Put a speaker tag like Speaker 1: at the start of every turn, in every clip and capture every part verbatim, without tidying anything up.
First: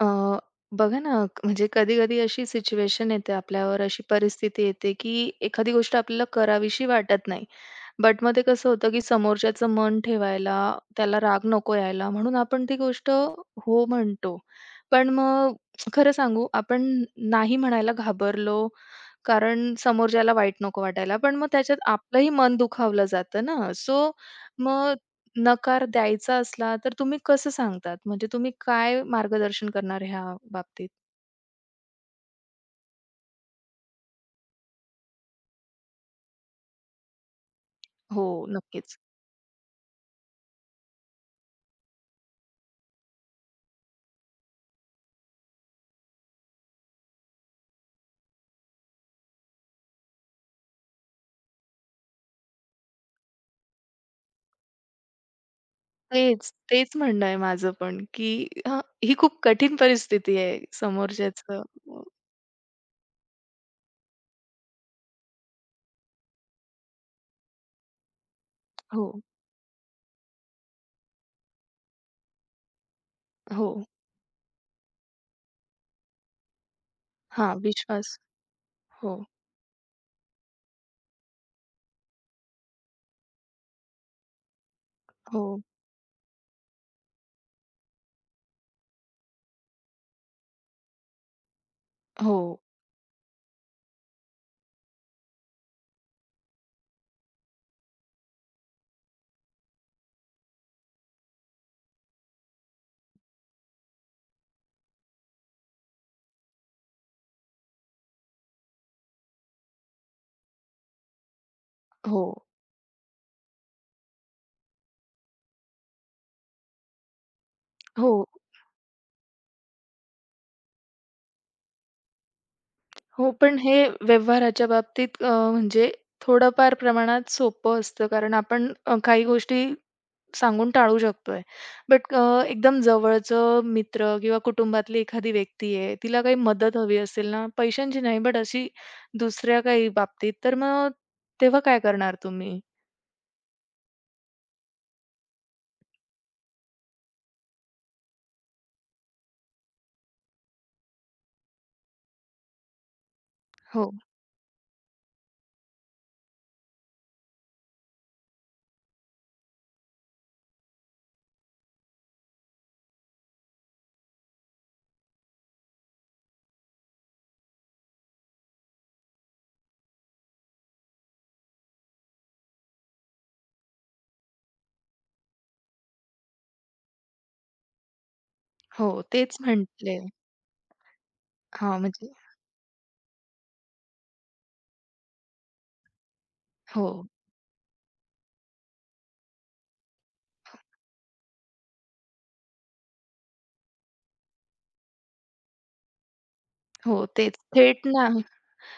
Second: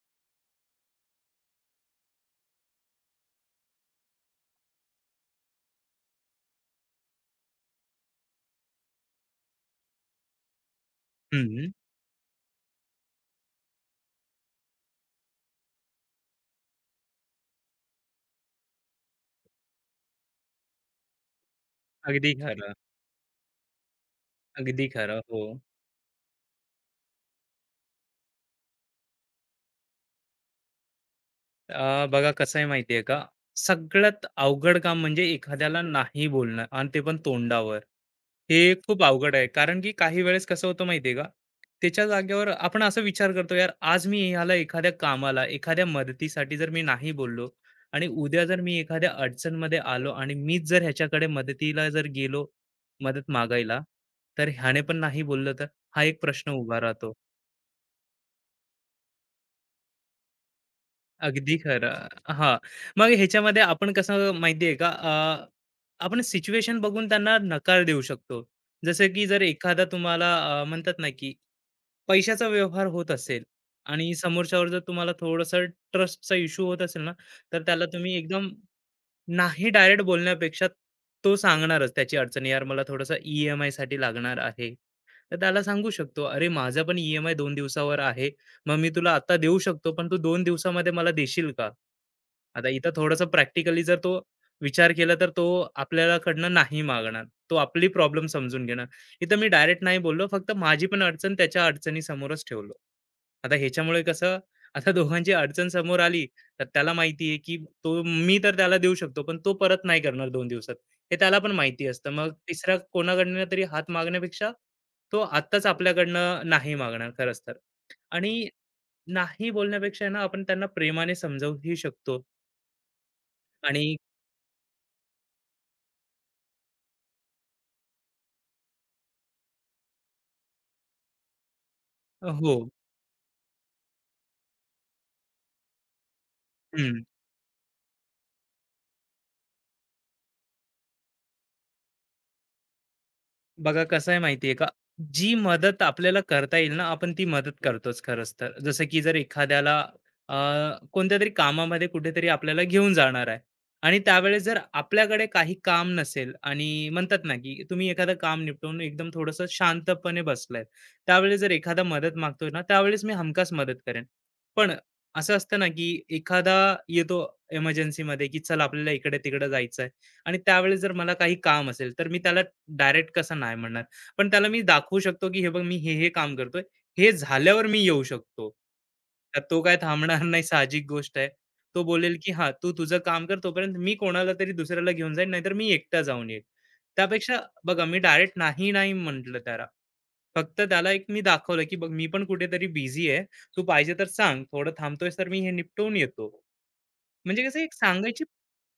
Speaker 1: अ, बघा ना, क- म्हणजे कधी-कधी अशी सिच्युएशन येते आपल्यावर, अशी परिस्थिती येते, की एखादी गोष्ट आपल्याला करावीशी वाटत नाही. बट मग ते कसं होतं, की समोरच्याचं मन ठेवायला, त्याला राग
Speaker 2: हं.
Speaker 1: नको यायला, म्हणून आपण ती गोष्ट हो म्हणतो. पण मग खरं सांगू, आपण नाही म्हणायला घाबरलो, कारण समोरच्याला वाईट नको वाटायला. पण मग त्याच्यात आपलंही
Speaker 2: अगदी
Speaker 1: मन
Speaker 2: खरं,
Speaker 1: दुखावलं जातं ना. सो
Speaker 2: अगदी
Speaker 1: मग
Speaker 2: खरं. हो.
Speaker 1: नकार द्यायचा असला, तर तुम्ही कसं सांगतात? म्हणजे तुम्ही काय मार्गदर्शन करणार ह्या बाबतीत?
Speaker 2: अ, बघा कसं आहे माहिती का, सगळ्यात अवघड काम म्हणजे एखाद्याला नाही बोलणं आणि ते पण तोंडावर.
Speaker 1: हो,
Speaker 2: हे
Speaker 1: नक्कीच.
Speaker 2: खूप अवघड आहे. कारण की काही वेळेस कसं होतं माहिती आहे का, त्याच्या जागेवर आपण असा विचार करतो, "यार आज मी ह्याला एखाद्या कामाला, एखाद्या मदतीसाठी जर मी नाही बोललो आणि उद्या जर मी एखाद्या अडचणमध्ये आलो आणि मीच जर ह्याच्याकडे मदतीला जर गेलो, मदत मागायला, तर ह्याने पण नाही बोललं तर?" हा एक
Speaker 1: तेच,
Speaker 2: प्रश्न उभा
Speaker 1: तेच
Speaker 2: राहतो.
Speaker 1: म्हणणं आहे माझं पण, की हं, ही खूप कठीण परिस्थिती आहे
Speaker 2: अगदी
Speaker 1: समोरच्याचं.
Speaker 2: खरं. हां. मग ह्याच्यामध्ये आपण कसं माहिती आहे का अ, आपण सिच्युएशन बघून त्यांना नकार देऊ शकतो.
Speaker 1: हो,
Speaker 2: जसं की जर एखादा तुम्हाला अ, म्हणतात ना की पैशाचा व्यवहार होत असेल
Speaker 1: हो.
Speaker 2: आणि समोरच्यावर जर तुम्हाला थोडंसं ट्रस्टचा इश्यू होत असेल ना,
Speaker 1: हां,
Speaker 2: तर त्याला तुम्ही
Speaker 1: विश्वास.
Speaker 2: एकदम
Speaker 1: हो,
Speaker 2: नाही डायरेक्ट बोलण्यापेक्षा तो सांगणारच त्याची अडचण. यार, मला थोडंसं ई एम आय साठी लागणार आहे, तर
Speaker 1: हो,
Speaker 2: त्याला सांगू शकतो, अरे माझा पण ई एम आय दोन दिवसावर आहे. मग मी तुला आता देऊ शकतो, पण तू दोन दिवसामध्ये मला देशील का?
Speaker 1: हो,
Speaker 2: आता इथं थोडंसं प्रॅक्टिकली जर तो विचार केला, तर तो आपल्याकडनं नाही मागणार. तो आपली प्रॉब्लेम समजून घेणार. इथं मी डायरेक्ट नाही बोललो, फक्त माझी पण अडचण त्याच्या अडचणीसमोरच ठेवलो. आता ह्याच्यामुळे कसं आता दोघांची अडचण समोर आली, तर त्याला माहिती आहे की तो मी तर त्याला देऊ शकतो, पण तो परत नाही करणार दोन दिवसात. हे त्याला पण माहिती असतं.
Speaker 1: हो,
Speaker 2: मग तिसरा कोणाकडनं तरी हात मागण्यापेक्षा तो आत्ताच आपल्याकडनं नाही मागणार खरंच तर.
Speaker 1: हो,
Speaker 2: आणि नाही बोलण्यापेक्षा आहे ना आपण त्यांना प्रेमाने समजावूही शकतो.
Speaker 1: हो. पण
Speaker 2: आणि
Speaker 1: हे व्यवहाराच्या बाबतीत अ, म्हणजे थोडंफार प्रमाणात सोपं असतं कारण आपण अ, काही गोष्टी सांगून टाळू शकतोय. बट
Speaker 2: हो.
Speaker 1: एकदम जवळचं मित्र किंवा कुटुंबातली एखादी व्यक्ती आहे, तिला काही मदत हवी असेल ना, पैशांची नाही बट अशी दुसऱ्या काही बाबतीत, तर मग तेव्हा काय करणार तुम्ही?
Speaker 2: बघा कसं आहे माहितीये का, जी मदत आपल्याला करता येईल ना आपण ती मदत करतोच खरंच तर. जसं की जर एखाद्याला अ, कोणत्या तरी कामामध्ये कुठेतरी आपल्याला घेऊन जाणार आहे
Speaker 1: हो,
Speaker 2: आणि त्यावेळेस जर आपल्याकडे काही काम नसेल आणि म्हणतात ना की तुम्ही एखादं काम निपटवून एकदम थोडंसं शांतपणे बसलाय, त्यावेळेस जर एखादा मदत मागतोय ना, त्यावेळेस मी हमखास मदत करेन. पण असं असतं ना की एखादा येतो emergency मध्ये की चल आपल्याला इकडे तिकडे जायचं आहे, आणि त्यावेळेस जर मला काही काम असेल तर मी त्याला डायरेक्ट कसं नाही म्हणणार? पण त्याला मी दाखवू शकतो, की हे बघ मी हे, हे काम करतोय. हे झाल्यावर मी येऊ शकतो.
Speaker 1: हो, तेच
Speaker 2: तर तो काय
Speaker 1: म्हटले.
Speaker 2: थांबणार नाही, साहजिक गोष्ट आहे.
Speaker 1: हां,
Speaker 2: तो
Speaker 1: म्हणजे
Speaker 2: बोलेल, की "हां, तू तुझं काम कर, तोपर्यंत मी कोणाला तरी दुसऱ्याला घेऊन जाईन, नाहीतर मी एकटा जाऊन येईन."
Speaker 1: हो,
Speaker 2: त्यापेक्षा बघा मी डायरेक्ट नाही, नाही म्हटलं त्याला. फक्त त्याला एक मी दाखवलं, की "बघ मी पण कुठेतरी बिझी आहे. तू पाहिजे तर सांग. थोडं थांबतोयस तर मी हे निपटवून येतो."
Speaker 1: हो, तेच.
Speaker 2: म्हणजे कसं एक
Speaker 1: थेट नाही.
Speaker 2: सांगायची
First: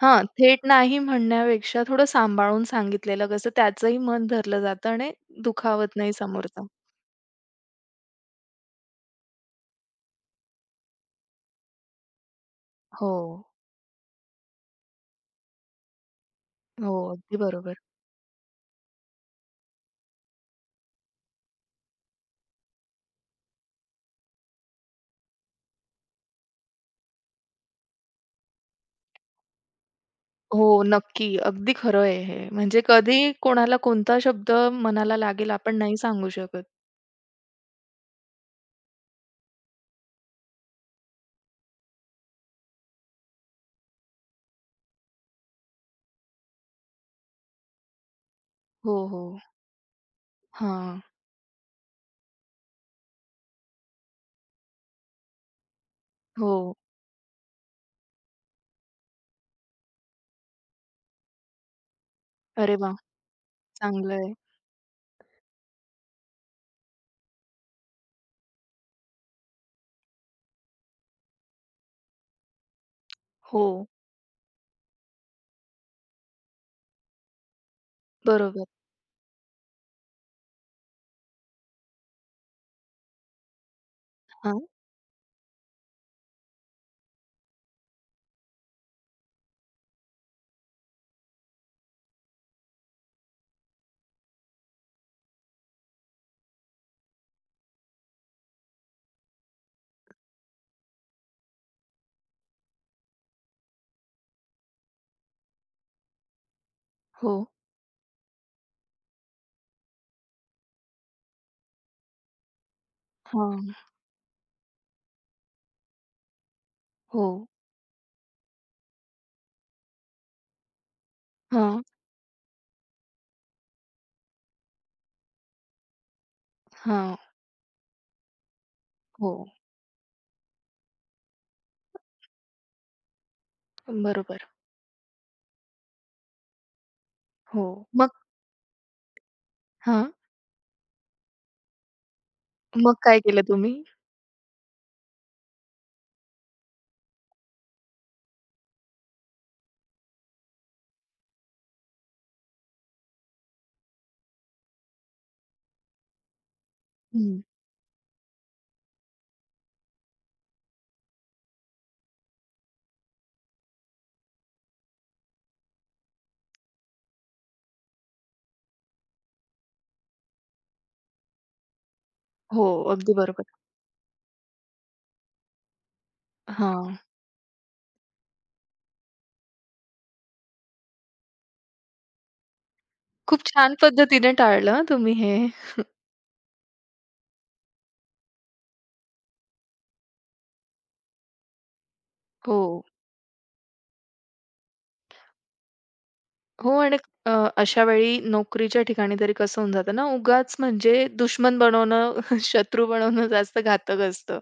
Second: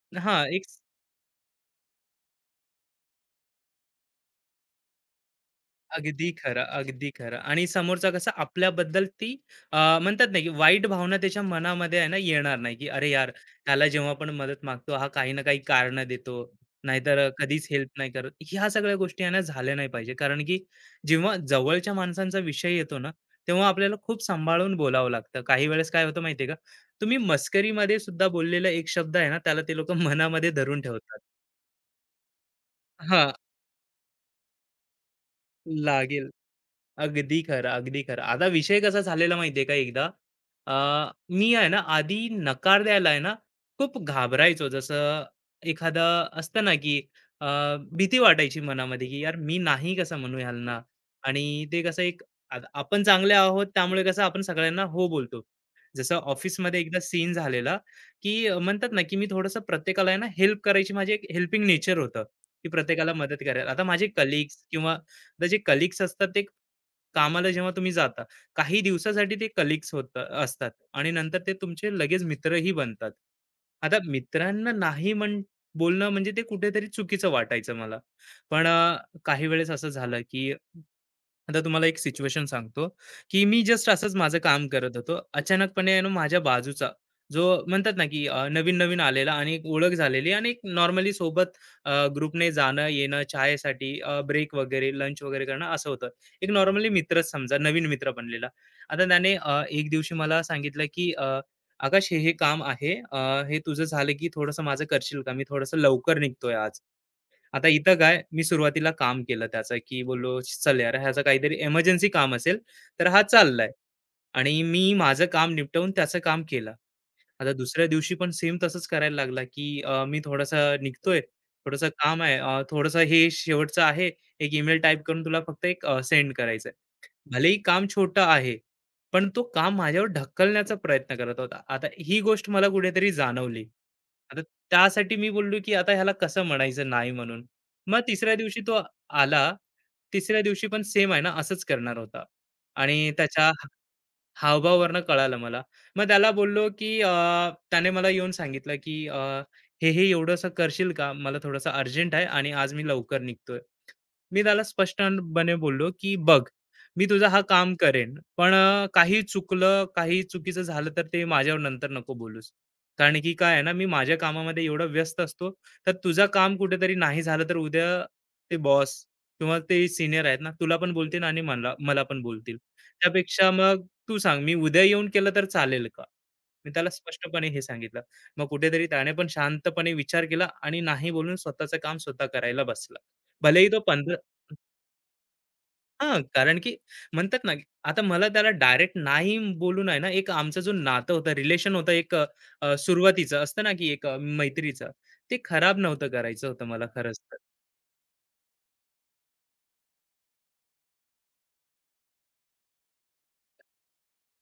Speaker 1: हां,
Speaker 2: हां, एक
Speaker 1: थेट नाही म्हणण्यापेक्षा थोडं सांभाळून सांगितलेलं कसं त्याचंही मन धरलं जातं आणि दुखावत नाही
Speaker 2: अगदी खरं,
Speaker 1: समोरचा.
Speaker 2: अगदी खरं. आणि समोरचा कसं आपल्याबद्दल ती अ, म्हणतात ना, की वाईट भावना त्याच्या मनामध्ये आहे ना येणार नाही, की अरे
Speaker 1: हो,
Speaker 2: यार, ह्याला जेव्हा आपण मदत मागतो, हा काही ना काही कारणं देतो,
Speaker 1: हो,
Speaker 2: नाहीतर
Speaker 1: अगदी
Speaker 2: कधीच
Speaker 1: बरोबर.
Speaker 2: हेल्प नाही करत. ह्या सगळ्या गोष्टी आहे ना झाल्या नाही पाहिजे. कारण की जेव्हा जवळच्या माणसांचा विषय येतो ना, तेव्हा आपल्याला खूप सांभाळून बोलावं लागतं. काही वेळेस काय होतं माहिती का, तुम्ही मस्करीमध्ये सुद्धा बोललेला एक शब्द आहे ना, त्याला ते लोकं मनामध्ये
Speaker 1: हो,
Speaker 2: धरून ठेवतात.
Speaker 1: नक्की. अगदी खरं आहे हे. म्हणजे कधी
Speaker 2: हां,
Speaker 1: कोणाला कोणता शब्द मनाला लागेल आपण नाही
Speaker 2: लागेल.
Speaker 1: सांगू शकत.
Speaker 2: अगदी खरं, अगदी खरं. आता विषय कसा झालेला माहितीये का एकदा, अ, मी आहे ना आधी नकार द्यायला आहे ना खूप घाबरायचो. जसं एखादं असतं ना की अ, भीती वाटायची
Speaker 1: हो,
Speaker 2: मनामध्ये की यार
Speaker 1: हो.
Speaker 2: मी नाही कसं म्हणू ह्यांना.
Speaker 1: हां.
Speaker 2: आणि ते कसं एक आत- आपण चांगले आहोत त्यामुळे कसं आपण सगळ्यांना हो बोलतो. जसं
Speaker 1: हो.
Speaker 2: ऑफिसमध्ये एकदा सीन झालेला की अ, म्हणतात ना की मी थोडंसं प्रत्येकाला आहे ना हेल्प करायची माझी एक हेल्पिंग नेचर होतं, की
Speaker 1: अरे वाह!
Speaker 2: प्रत्येकाला मदत करायला. आता माझे
Speaker 1: चांगलं आहे.
Speaker 2: कलीग्स किंवा आता जे कलीग्स असतात ते, कामाला जेव्हा तुम्ही जाता, काही दिवसासाठी ते कलीग्स होता असतात आणि नंतर ते तुमचे लगेच मित्रही बनतात.
Speaker 1: हो,
Speaker 2: आता मित्रांना नाही म्हण बोलणं म्हणजे ते कुठेतरी चुकीचं वाटायचं मला.
Speaker 1: बरोबर.
Speaker 2: पण अ, काही वेळेस असं झालं, की आता तुम्हाला एक सिच्युएशन सांगतो, की मी जस्ट असंच माझं
Speaker 1: हां.
Speaker 2: काम करत होतो. अचानकपणे आहे ना माझ्या बाजूचा जो म्हणतात ना, की अ, नवीन-नवीन आलेला आणि एक ओळख झालेली आणि एक नॉर्मली सोबत ग्रुपने जाणं-येणं, चायसाठी ब्रेक वगैरे, लंच वगैरे करणं असं होतं. एक नॉर्मली मित्रच समजा नवीन मित्र बनलेला. आता त्याने अ, एक दिवशी मला सांगितलं, की अ, "आकाश हे, हे काम आहे. अ, हे तुझं झालं, की थोडंसं माझं करशील का? मी थोडंसं लवकर निघतोय आज."
Speaker 1: हो.
Speaker 2: आता इथं काय मी सुरुवातीला काम केलं त्याचं, की बोललो, "चल यार ह्याचं काहीतरी इमर्जन्सी काम असेल, तर हा चाललाय."
Speaker 1: हां.
Speaker 2: आणि मी माझं काम निपटवून त्याचं काम केलं.
Speaker 1: हो.
Speaker 2: आता दुसऱ्या दिवशी पण सेम तसंच करायला लागला, की अ, "मी थोडंसं निघतोय,
Speaker 1: हां.
Speaker 2: थोडंसं काम आहे, अ, थोडंसं हे शेवटचं आहे, एक ईमेल टाइप करून तुला फक्त एक सेंड करायचंय."
Speaker 1: हां.
Speaker 2: भलेही काम छोटं आहे, पण
Speaker 1: हो.
Speaker 2: तो काम माझ्यावर ढकलण्याचा प्रयत्न करत होता. आता ही गोष्ट मला कुठेतरी जाणवली. आता
Speaker 1: बरोबर.
Speaker 2: त्यासाठी मी बोललो, की आता ह्याला कसं म्हणायचं नाही म्हणून.
Speaker 1: हो.
Speaker 2: मग
Speaker 1: मग
Speaker 2: तिसऱ्या दिवशी तो आला.
Speaker 1: हां.
Speaker 2: तिसऱ्या दिवशी पण सेम आहे ना, असंच करणार होता
Speaker 1: मग
Speaker 2: आणि
Speaker 1: काय केलं
Speaker 2: त्याच्या
Speaker 1: तुम्ही?
Speaker 2: हावभावावरनं कळालं मला. मग त्याला बोललो, की अ, त्याने मला येऊन सांगितलं, की अ, "हे, हे एवढंसं करशील का? मला थोडंसं अर्जंट आहे आणि आज मी लवकर निघतोय." मी त्याला स्पष्टपणे बोललो, की "बघ, मी तुझा हा
Speaker 1: हं.
Speaker 2: काम करेन, पण अ, काही चुकलं, काही चुकीचं झालं तर ते माझ्यावर नंतर नको बोलूस. कारण की काय आहे ना, मी माझ्या कामामध्ये एवढा व्यस्त असतो, तर तुझं काम कुठेतरी नाही झालं तर उद्या ते बॉस किंवा ते सीनियर आहेत ना, तुला पण बोलतील आणि मला मला पण बोलतील.
Speaker 1: हो, अगदी बरोबर.
Speaker 2: त्यापेक्षा मग तू सांग मी उद्या येऊन केलं तर चालेल का? मी त्याला
Speaker 1: हां.
Speaker 2: स्पष्टपणे हे सांगितलं. मग कुठेतरी त्याने पण शांतपणे विचार केला आणि नाही बोलून स्वतःचं काम स्वतः करायला बसला.
Speaker 1: खूप
Speaker 2: भलेही
Speaker 1: छान
Speaker 2: तो पंधरा
Speaker 1: पद्धतीने टाळलं तुम्ही हे.
Speaker 2: हां, कारण की म्हणतात ना, की आता मला त्याला डायरेक्ट नाही बोलून आहे ना, एक आमचं जो नातं होतं, रिलेशन होतं एक
Speaker 1: हो.
Speaker 2: अ, सुरुवातीचं असतं ना, की एक अ, मैत्रीचं, ते खराब नव्हतं करायचं होतं
Speaker 1: हो
Speaker 2: मला
Speaker 1: आणि
Speaker 2: खरंच.
Speaker 1: अ, अशा वेळी नोकरीच्या ठिकाणी तरी कसं होऊन जातं ना, उगाच म्हणजे दुश्मन बनवणं, शत्रू बनवणं जास्त घातक असतं.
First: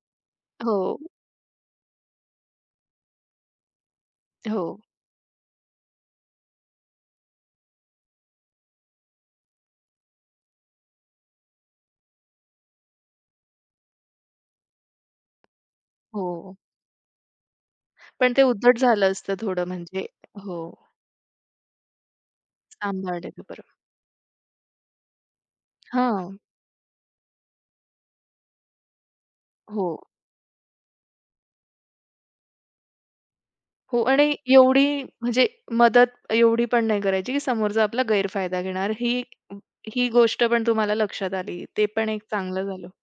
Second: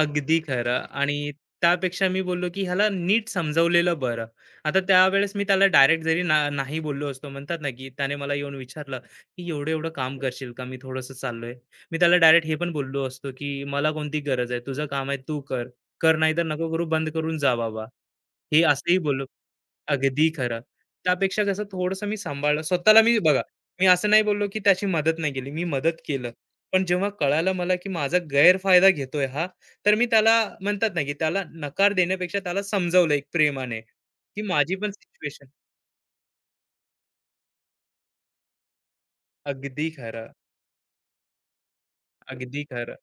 Speaker 2: अगदी
Speaker 1: हो,
Speaker 2: खरं. आणि त्यापेक्षा मी बोललो, की ह्याला नीट समजावलेलं बरं.
Speaker 1: हो,
Speaker 2: आता त्यावेळेस मी त्याला डायरेक्ट जरी ना नाही बोललो असतो म्हणतात ना, की त्याने मला येऊन विचारलं, की "एवढं-एवढं काम करशील का? मी थोडंसं चाललोय." मी त्याला डायरेक्ट हे पण बोललो असतो, की "मला कोणती गरज आहे? तुझं काम आहे तू कर. कर नाहीतर
Speaker 1: हो.
Speaker 2: नको करू, बंद करून जा बाबा."
Speaker 1: पण ते
Speaker 2: हे
Speaker 1: उद्धट
Speaker 2: असंही
Speaker 1: झालं
Speaker 2: बोललो.
Speaker 1: असतं थोडं म्हणजे
Speaker 2: अगदी खरं.
Speaker 1: हो,
Speaker 2: त्यापेक्षा कसं थोडंसं मी सांभाळलं. स्वतःला मी बघा,
Speaker 1: सांभाळलेलं बरं.
Speaker 2: मी असं नाही बोललो, की त्याची मदत नाही केली. मी मदत केलं.
Speaker 1: हां,
Speaker 2: पण जेव्हा कळालं मला, की माझा गैरफायदा घेतोय हा,
Speaker 1: हो,
Speaker 2: तर मी त्याला म्हणतात ना, की त्याला नकार देण्यापेक्षा त्याला समजावलं एक प्रेमाने,
Speaker 1: हो आणि
Speaker 2: की माझी पण
Speaker 1: एवढी
Speaker 2: सिच्युएशन.
Speaker 1: म्हणजे मदत एवढी पण नाही करायची, की समोरचा आपला गैरफायदा घेणार. ही
Speaker 2: अगदी
Speaker 1: ही
Speaker 2: खरं,
Speaker 1: गोष्ट पण तुम्हाला लक्षात आली. ते पण एक
Speaker 2: अगदी
Speaker 1: चांगलं झालं.
Speaker 2: खरं.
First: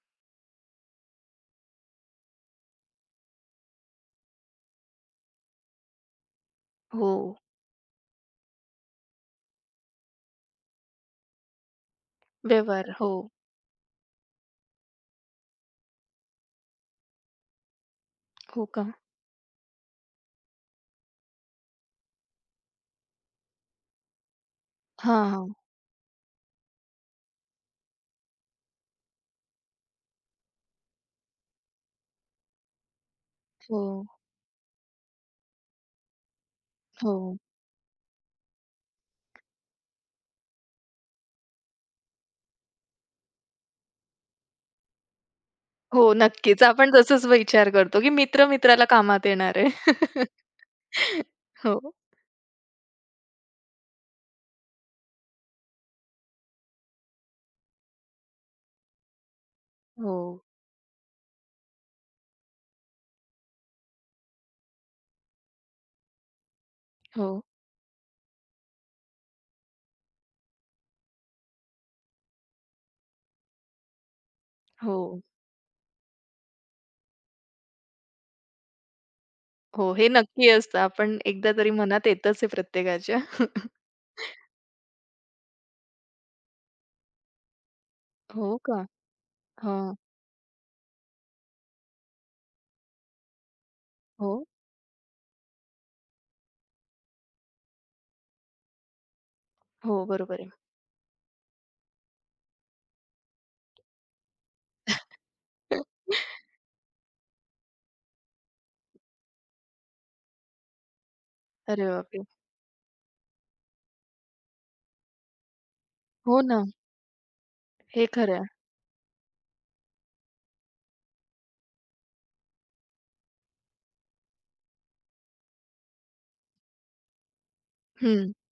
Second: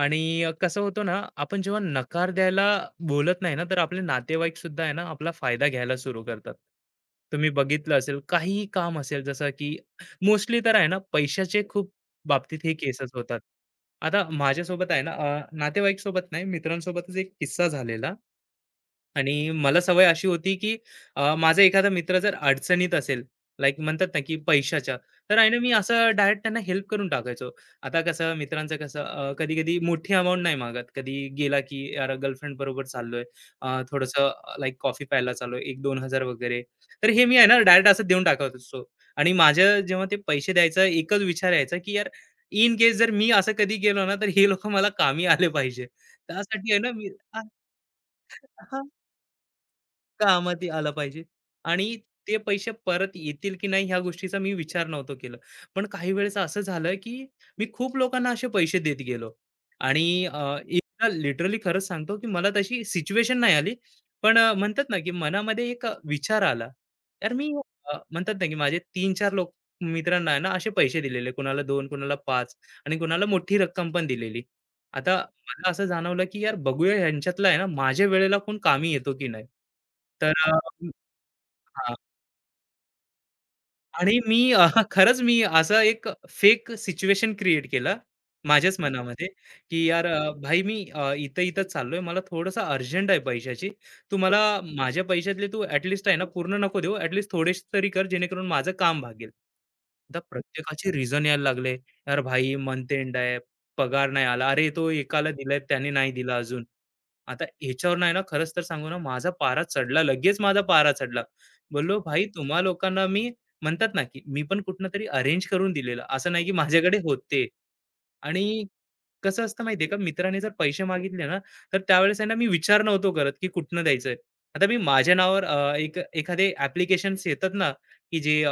Speaker 2: आणि अ, कसं होतं ना, आपण जेव्हा नकार द्यायला बोलत नाही ना, तर आपले नातेवाईक सुद्धा आहे ना, आपला फायदा घ्यायला सुरू करतात.
Speaker 1: हो,
Speaker 2: तुम्ही बघितलं असेल, काहीही काम असेल, जसं की मोस्टली तर आहे ना, पैशाचे खूप बाबतीत हे
Speaker 1: व्यवहार.
Speaker 2: केसेस
Speaker 1: हो,
Speaker 2: होतात. आता माझ्यासोबत आहे ना, अ, नातेवाईकसोबत नाही, मित्रांसोबतच एक किस्सा झालेला.
Speaker 1: हो का?
Speaker 2: आणि मला सवय अशी होती, की अ, माझा एखादा मित्र जर अडचणीत असेल, लाइक म्हणतात ना, की पैशाच्या,
Speaker 1: हां,
Speaker 2: तर आहे
Speaker 1: हां.
Speaker 2: ना, मी असं डायरेक्ट त्यांना हेल्प करून टाकायचो. आता कसं मित्रांचं कसं कधी-कधी मोठी अमाउंट नाही मागत. कधी गेला, की "यार गर्लफ्रेंड बरोबर चाललोय, अ,
Speaker 1: हो,
Speaker 2: थोडंसं लाइक कॉफी प्यायला चाललोय, हजार-दोन हजार वगैरे." तर
Speaker 1: हो.
Speaker 2: हे मी आहे ना, डायरेक्ट असं देऊन टाकत असतो. आणि माझ्या जेव्हा ते पैसे द्यायचा एकच विचार यायचा, की यार इन केस जर मी असं कधी गेलो ना, तर हे लोकं मला कामी आले पाहिजे.
Speaker 1: हो, नक्कीच.
Speaker 2: त्यासाठी आहे ना,
Speaker 1: आपण
Speaker 2: मी
Speaker 1: तसंच विचार करतो, की मित्र मित्राला कामात येणार आहे.
Speaker 2: कामात आलं पाहिजे.
Speaker 1: हो,
Speaker 2: आणि ते पैसे परत येतील की नाही ह्या गोष्टीचा मी विचार नव्हतो केला. पण काही वेळेस असं झालं की मी खूप लोकांना असे पैसे देत गेलो आणि
Speaker 1: हो,
Speaker 2: अ, एकदा लिटरली खरंच सांगतो की मला तशी सिच्युएशन नाही आली. पण अ, म्हणतात ना की मनामध्ये एक अ, विचार आला.
Speaker 1: हो,
Speaker 2: यार मी अ, म्हणतात ना की माझे तीन चार लोक मित्रांना आहे ना असे पैसे दिलेले. कुणाला दोन, कुणाला पाच आणि कुणाला मोठी रक्कम पण दिलेली. आता
Speaker 1: हो,
Speaker 2: मला असं जाणवलं, की यार बघूया ह्यांच्यातला आहे ना, माझ्या वेळेला कोण कामी येतो की नाही.
Speaker 1: हो. हे
Speaker 2: तर
Speaker 1: नक्की
Speaker 2: अ,
Speaker 1: असतं. आपण एकदा तरी
Speaker 2: हां.
Speaker 1: मनात येतच आहे प्रत्येकाच्या.
Speaker 2: आणि मी अ, खरंच मी असं एक फेक सिच्युएशन क्रिएट केलं
Speaker 1: हो
Speaker 2: माझ्याच
Speaker 1: का?
Speaker 2: मनामध्ये, की
Speaker 1: हां.
Speaker 2: "यार अ, भाई मी अ, इथं-इथं चाललोय. मला थोडंसं अर्जंट आहे पैशाची. तू
Speaker 1: हो,
Speaker 2: मला माझ्या पैशातले तू ॲटलीस्ट आहे ना पूर्ण नको देऊ. ॲटलीस्ट थोडेसे तरी कर जेणेकरून माझं काम भागेल."
Speaker 1: हो.
Speaker 2: आता
Speaker 1: बरोबर आहे.
Speaker 2: प्रत्येकाचे रिझन यायला लागले. "यार भाई मंथ एंड आहे. पगार नाही आला. अरे तो एकाला दिलाय त्याने नाही दिला अजून." आता ह्याच्यावर नाही ना खरंच तर सांगू ना माझा पारा चढला. लगेच माझा पारा चढला.
Speaker 1: अरे
Speaker 2: बोललो, "भाई
Speaker 1: बापरे!
Speaker 2: तुम्हा लोकांना मी म्हणतात ना, की मी पण कुठनं तरी अरेंज करून दिलेलं. असं
Speaker 1: हो
Speaker 2: नाही की
Speaker 1: ना,
Speaker 2: माझ्याकडे होते.
Speaker 1: हे खरं
Speaker 2: आणि
Speaker 1: आहे.
Speaker 2: कसं असतं माहिती आहे का, मित्राने जर पैसे मागितले ना, तर त्यावेळेस आहे ना, मी विचार नव्हतो करत, की कुठनं द्यायचंय. आता मी माझ्या नावावर अ, एक एखादे ॲप्लिकेशन्स येतात ना, की
Speaker 1: हं.
Speaker 2: जे अ,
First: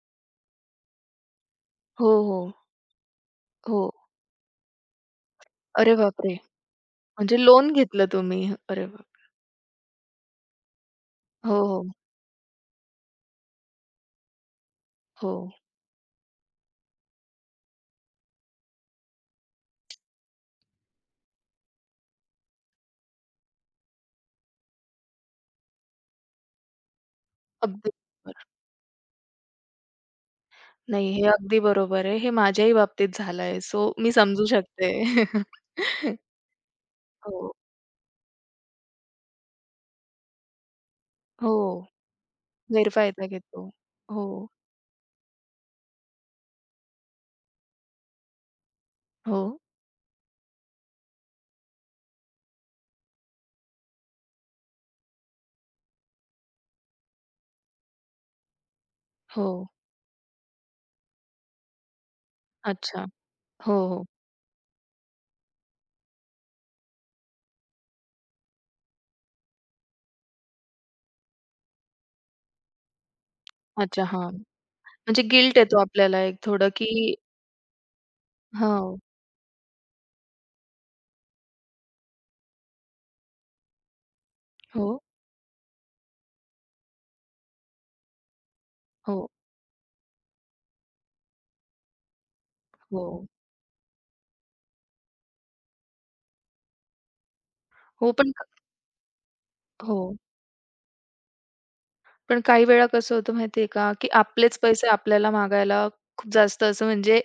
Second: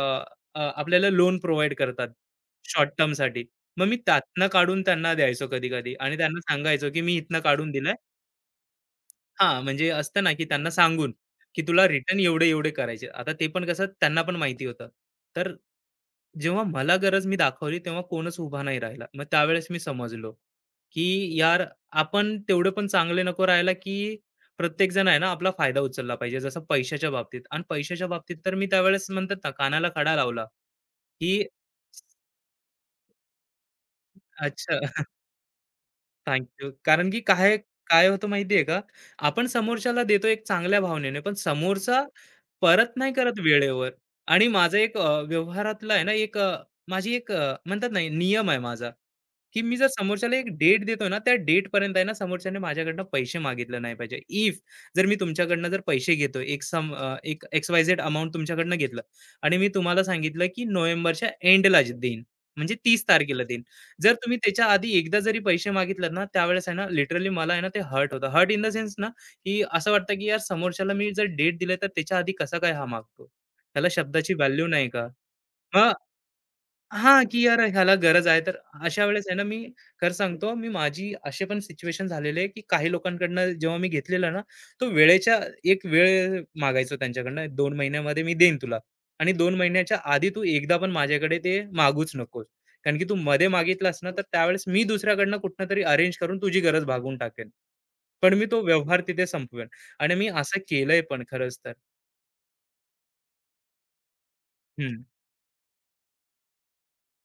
Speaker 2: अ, आपल्याला लोन प्रोव्हाईड करतात
Speaker 1: हो, हो,
Speaker 2: शॉर्ट टर्मसाठी.
Speaker 1: हो.
Speaker 2: मग मी त्यातनं काढून त्यांना द्यायचो कधी-कधी
Speaker 1: अरे
Speaker 2: आणि
Speaker 1: बापरे!
Speaker 2: त्यांना सांगायचो, की मी
Speaker 1: म्हणजे
Speaker 2: इथनं काढून
Speaker 1: लोन
Speaker 2: दिलं
Speaker 1: घेतलं तुम्ही. अरे बाप
Speaker 2: हां, म्हणजे असतं ना, की त्यांना सांगून,
Speaker 1: हो,
Speaker 2: की
Speaker 1: हो,
Speaker 2: तुला रिटर्न एवढे-एवढे करायचे. आता ते पण कसं त्यांना पण माहिती होतं.
Speaker 1: हो.
Speaker 2: तर जेव्हा मला गरज मी दाखवली, तेव्हा कोणच उभा नाही राहिला. मग त्यावेळेस मी समजलो, की यार आपण तेवढे पण चांगले नको राहायला, की प्रत्येकजण आहे ना, आपला फायदा उचलला पाहिजे. जसं पैशाच्या बाबतीत आणि
Speaker 1: अगदी
Speaker 2: पैशाच्या बाबतीत तर मी त्यावेळेस म्हणतात ना, कानाला खडा लावला,
Speaker 1: नाही, हे
Speaker 2: की
Speaker 1: अगदी बरोबर आहे. हे माझ्याही बाबतीत झालंय. सो मी समजू
Speaker 2: अच्छा.
Speaker 1: शकते.
Speaker 2: थँक कारण की
Speaker 1: हो.
Speaker 2: काय काय होतं माहितीये का? आपण समोरच्याला देतो एक चांगल्या भावनेने, पण
Speaker 1: हो.
Speaker 2: समोरचा परत नाही
Speaker 1: गैरफायदा
Speaker 2: करत
Speaker 1: घेतो.
Speaker 2: वेळेवर.
Speaker 1: हो,
Speaker 2: आणि माझा एक अ, व्यवहारातला आहे ना, एक अ, माझी एक अ, म्हणतात ना, नियम आहे माझा.
Speaker 1: हो,
Speaker 2: की मी जर समोरच्याला एक डेट देतोय ना, त्या डेटपर्यंत आहे ना, समोरच्याने माझ्याकडनं पैसे मागितले नाही पाहिजे. इफ जर मी तुमच्याकडनं जर पैसे घेतोय, एक सम अ, एक एक्स-वाय-झेड अमाउंट तुमच्याकडनं घेतलं
Speaker 1: हो.
Speaker 2: आणि मी तुम्हाला सांगितलं की नोव्हेंबरच्या एंडला देईन, म्हणजे तीस
Speaker 1: अच्छा.
Speaker 2: तारखेला देईन.
Speaker 1: हो, हो.
Speaker 2: जर तुम्ही त्याच्या आधी एकदा जरी पैसे मागितलेत ना, त्यावेळेस आहे ना, लिटरली मला आहे ना, ते हर्ट होतं. हर्ट इन द सेन्स ना, की असं वाटतं की यार समोरच्याला मी जर डेट दिले, तर त्याच्या आधी कसा काय हा मागतो? त्याला
Speaker 1: अच्छा, हां.
Speaker 2: शब्दाची व्हॅल्यू नाही का?
Speaker 1: म्हणजे गिल्ट येतो आपल्याला एक थोडं, की
Speaker 2: हां, की यार ह्याला गरज आहे. तर
Speaker 1: हो,
Speaker 2: अशा वेळेस आहे ना, मी खरं सांगतो, मी माझी असे पण सिच्युएशन झालेले आहे, की काही लोकांकडनं जेव्हा मी घेतलेलं ना, तो
Speaker 1: हो,
Speaker 2: वेळेच्या एक वेळ मागायचो त्यांच्याकडनं, दोन महिन्यामध्ये मी देईन तुला
Speaker 1: हो,
Speaker 2: आणि दोन महिन्याच्या आधी तू एकदा पण माझ्याकडे ते मागूच नकोस. कारण
Speaker 1: हो.
Speaker 2: की तू मध्ये मागितलास ना, तर त्यावेळेस मी दुसऱ्याकडनं कुठूनतरी अरेंज करून तुझी गरज भागवून टाकेन.
Speaker 1: हो, पण
Speaker 2: पण
Speaker 1: क
Speaker 2: मी तो व्यवहार तिथे संपवेन
Speaker 1: हो.
Speaker 2: आणि मी असं केलंय पण खरंच तर.
Speaker 1: पण काही वेळा कसं होतं माहिती आहे का, की आपलेच पैसे
Speaker 2: हं,
Speaker 1: आपल्याला मागायला खूप जास्त असं म्हणजे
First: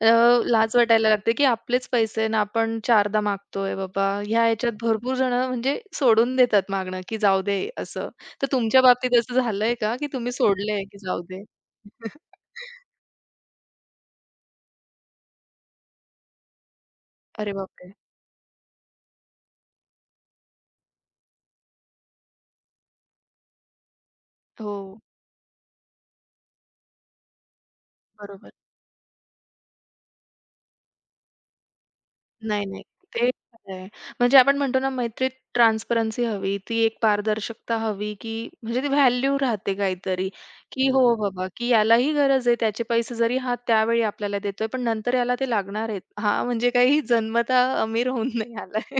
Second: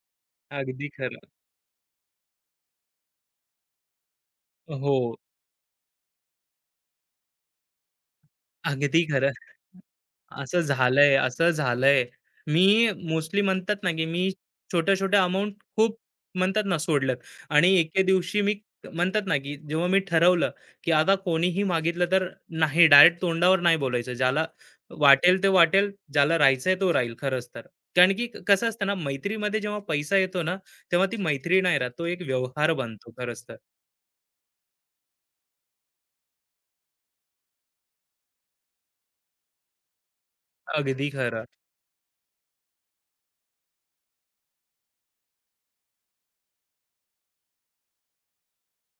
Speaker 1: अ, लाज
Speaker 2: अगदी
Speaker 1: वाटायला
Speaker 2: खरं.
Speaker 1: लागते, की आपलेच पैसे ना आपण चारदा मागतोय बाबा. ह्या ह्याच्यात
Speaker 2: हो.
Speaker 1: भरपूर जणं म्हणजे सोडून देतात मागणं, की जाऊ दे असं. तर तुमच्या
Speaker 2: अगदी
Speaker 1: बाबतीत
Speaker 2: खरं.
Speaker 1: असं झालंय का, की तुम्ही
Speaker 2: असं
Speaker 1: सोडलंय, की
Speaker 2: झालंय,
Speaker 1: जाऊ दे?
Speaker 2: असं झालंय. मी मोस्टली म्हणतात ना, की मी छोट्या-छोट्या अमाउंट खूप म्हणतात ना, सोडल्यात
Speaker 1: अरे
Speaker 2: आणि
Speaker 1: बापरे!
Speaker 2: एके दिवशी मी म्हणतात ना, की जेव्हा मी ठरवलं, की आता कोणीही मागितलं तर नाही, डायरेक्ट तोंडावर नाही बोलायचं. ज्याला
Speaker 1: हो,
Speaker 2: वाटेल ते वाटेल, ज्याला राहायचंय तो राहील खरंच तर. कारण की क-
Speaker 1: बरोबर.
Speaker 2: कसं असतं ना, मैत्रीमध्ये जेव्हा पैसा येतो ना, तेव्हा ती मैत्री नाही राहत. तो एक
Speaker 1: नाही,
Speaker 2: व्यवहार
Speaker 1: नाही.
Speaker 2: बनतो
Speaker 1: ते
Speaker 2: खरंच तर.
Speaker 1: खरं आहे. म्हणजे आपण म्हणतो ना, मैत्रीत ट्रान्सपरन्सी हवी. ती एक पारदर्शकता हवी, की म्हणजे ती व्हॅल्यू राहते काहीतरी, की
Speaker 2: अगदी
Speaker 1: हो
Speaker 2: खरं.
Speaker 1: बाबा, की यालाही गरज आहे. त्याचे पैसे जरी हा त्यावेळी आपल्याला देतोय, पण नंतर याला ते लागणार आहेत. हा म्हणजे काही जन्मतः अमीर होऊन नाही आलाय.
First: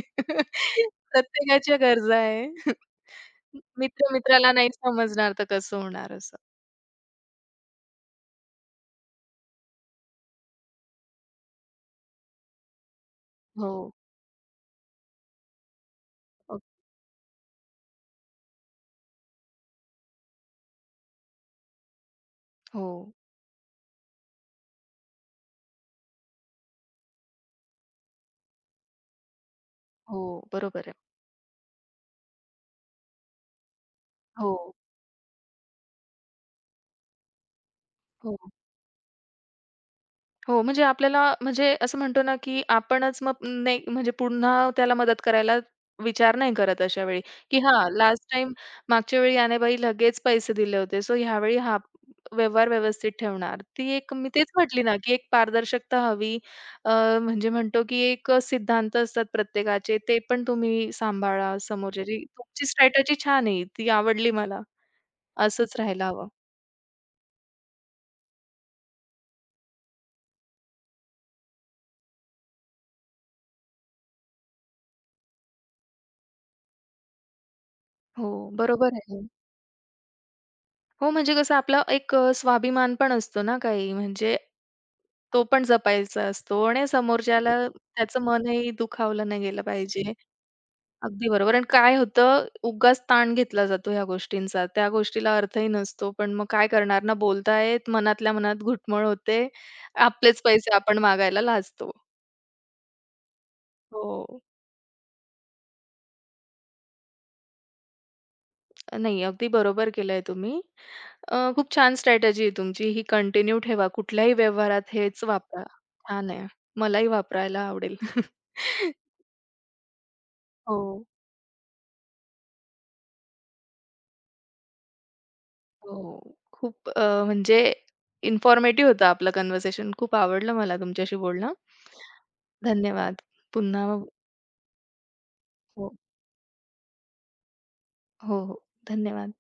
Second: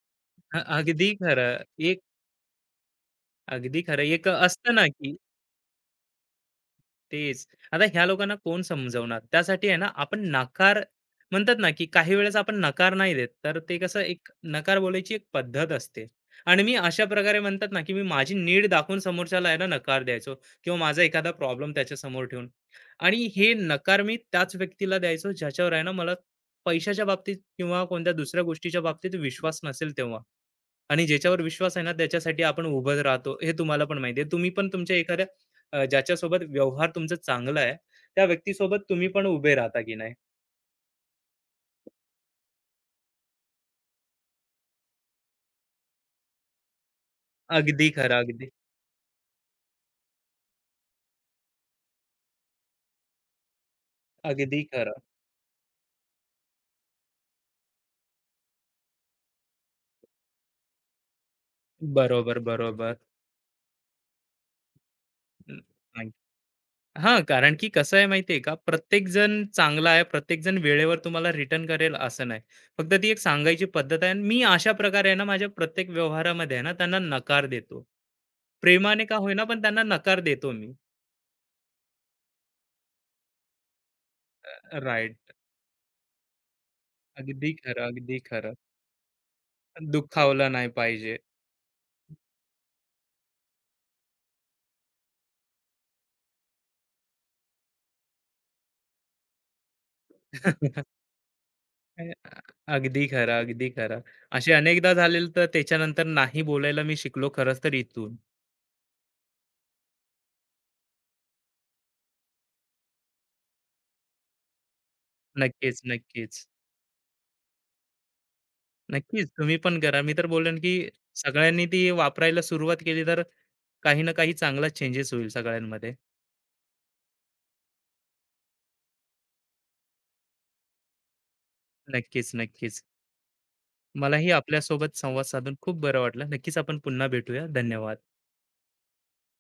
Speaker 2: अ, अगदी खरं.
Speaker 1: प्रत्येकाच्या
Speaker 2: एक
Speaker 1: गरजा आहे.
Speaker 2: अगदी खरं.
Speaker 1: मित्र
Speaker 2: एक
Speaker 1: मित्राला नाही
Speaker 2: असतं ना, की
Speaker 1: समजणार तर कसं होणार असं.
Speaker 2: तेच. आता ह्या लोकांना कोण समजवणार? त्यासाठी आहे ना, आपण नकार म्हणतात ना, की काही वेळेस आपण नकार नाही देत. तर ते
Speaker 1: हो.
Speaker 2: कसं एक नकार बोलायची एक पद्धत असते.
Speaker 1: अ,
Speaker 2: आणि मी अशा प्रकारे म्हणतात ना, की मी माझी नीड दाखवून समोरच्याला आहे ना, नकार द्यायचो किंवा माझा एखादा प्रॉब्लेम त्याच्यासमोर ठेवून.
Speaker 1: हो,
Speaker 2: आणि हे नकार मी त्याच व्यक्तीला द्यायचो, ज्याच्यावर आहे ना, मला पैशाच्या बाबतीत किंवा कोणत्या दुसऱ्या गोष्टीच्या बाबतीत विश्वास नसेल तेव्हा.
Speaker 1: हो. बरोबर आहे.
Speaker 2: आणि ज्याच्यावर विश्वास आहे ना त्याच्यासाठी आपण उभं राहतो हे तुम्हाला पण माहिती आहे. तुम्ही पण
Speaker 1: हो,
Speaker 2: तुमच्या एखाद्या अ, ज्याच्यासोबत व्यवहार तुमचा चांगला आहे त्या
Speaker 1: हो.
Speaker 2: व्यक्तीसोबत तुम्ही पण उभे राहता की नाही.
Speaker 1: हो, म्हणजे आपल्याला म्हणजे असं म्हणतो ना, की आपणच मग नाही म्हणजे पुन्हा त्याला मदत करायला विचार नाही करत अशा वेळी, की
Speaker 2: अगदी
Speaker 1: हां,
Speaker 2: खरं,
Speaker 1: लास्ट
Speaker 2: अगदी,
Speaker 1: टाइम मागच्या वेळी यानेबाई लगेच पैसे दिले होते, सो ह्यावेळी हा व्यवहार व्यवस्थित ठेवणार. ती एक मी तेच
Speaker 2: अगदी
Speaker 1: म्हटली ना,
Speaker 2: खरं.
Speaker 1: की एक पारदर्शकता हवी. अ, म्हणजे म्हणतो, की एक सिद्धांत असतात प्रत्येकाचे, ते पण तुम्ही सांभाळा समोरच्याची.
Speaker 2: बरोबर,
Speaker 1: तुमची
Speaker 2: बरोबर.
Speaker 1: स्ट्रॅटेजी छान आहे, ती आवडली मला.
Speaker 2: हं,
Speaker 1: असंच राहायला
Speaker 2: आणि
Speaker 1: हवं.
Speaker 2: हां, कारण की कसं आहे माहिती आहे का, प्रत्येकजण चांगला आहे, प्रत्येकजण वेळेवर तुम्हाला रिटर्न करेल असं नाही. फक्त ती एक सांगायची पद्धत आहे आणि मी अशा प्रकारे आहे ना माझ्या प्रत्येक व्यवहारामध्ये आहे ना त्यांना नकार देतो.
Speaker 1: हो, बरोबर
Speaker 2: प्रेमाने का
Speaker 1: आहे.
Speaker 2: होईना पण त्यांना नकार देतो मी.
Speaker 1: हो, म्हणजे कसं आपला एक अ, स्वाभिमान पण असतो ना काही म्हणजे
Speaker 2: राइट.
Speaker 1: तो पण जपायचा असतो आणि
Speaker 2: अगदी
Speaker 1: समोरच्याला
Speaker 2: खरं, अगदी
Speaker 1: त्याचं
Speaker 2: खरं.
Speaker 1: मनही दुखावलं नाही गेलं पाहिजे.
Speaker 2: दुखावलं नाही पाहिजे.
Speaker 1: अगदी बरोबर. आणि काय होतं उगाच ताण घेतला जातो ह्या गोष्टींचा. त्या गोष्टीला अर्थही नसतो. पण मग काय करणार ना बोलतायेत, मनातल्या मनात घुटमळ होते. आपलेच पैसे आपण मागायला लाजतो.
Speaker 2: अ, अगदी खरं, अगदी खरं.
Speaker 1: हो.
Speaker 2: असे अनेकदा झालेलं तर त्याच्यानंतर नाही बोलायला मी शिकलो खरंच तर इथून.
Speaker 1: नाही, अगदी बरोबर केलंय तुम्ही. अ, खूप छान स्ट्रॅटेजी आहे तुमची. ही कंटिन्यू ठेवा. कुठल्याही व्यवहारात हेच वापरा.
Speaker 2: नक्कीच,
Speaker 1: छान
Speaker 2: नक्कीच.
Speaker 1: आहे. मलाही वापरायला आवडेल.
Speaker 2: नक्कीच तुम्ही पण करा. मी तर बोलेन की
Speaker 1: हो,
Speaker 2: सगळ्यांनी ती वापरायला सुरुवात केली तर काही ना काही चांगला चेंजेस होईल सगळ्यांमध्ये.
Speaker 1: हो. खूप अ, म्हणजे इन्फॉर्मेटिव्ह होतं आपलं कन्व्हर्सेशन. खूप आवडलं मला तुमच्याशी बोलणं.
Speaker 2: नक्कीच, नक्कीच.
Speaker 1: धन्यवाद. पुन्हा हो,
Speaker 2: मलाही आपल्यासोबत संवाद साधून खूप
Speaker 1: हो,
Speaker 2: बरं वाटलं. नक्कीच आपण पुन्हा भेटूया. धन्यवाद.
Speaker 1: हो. धन्यवाद.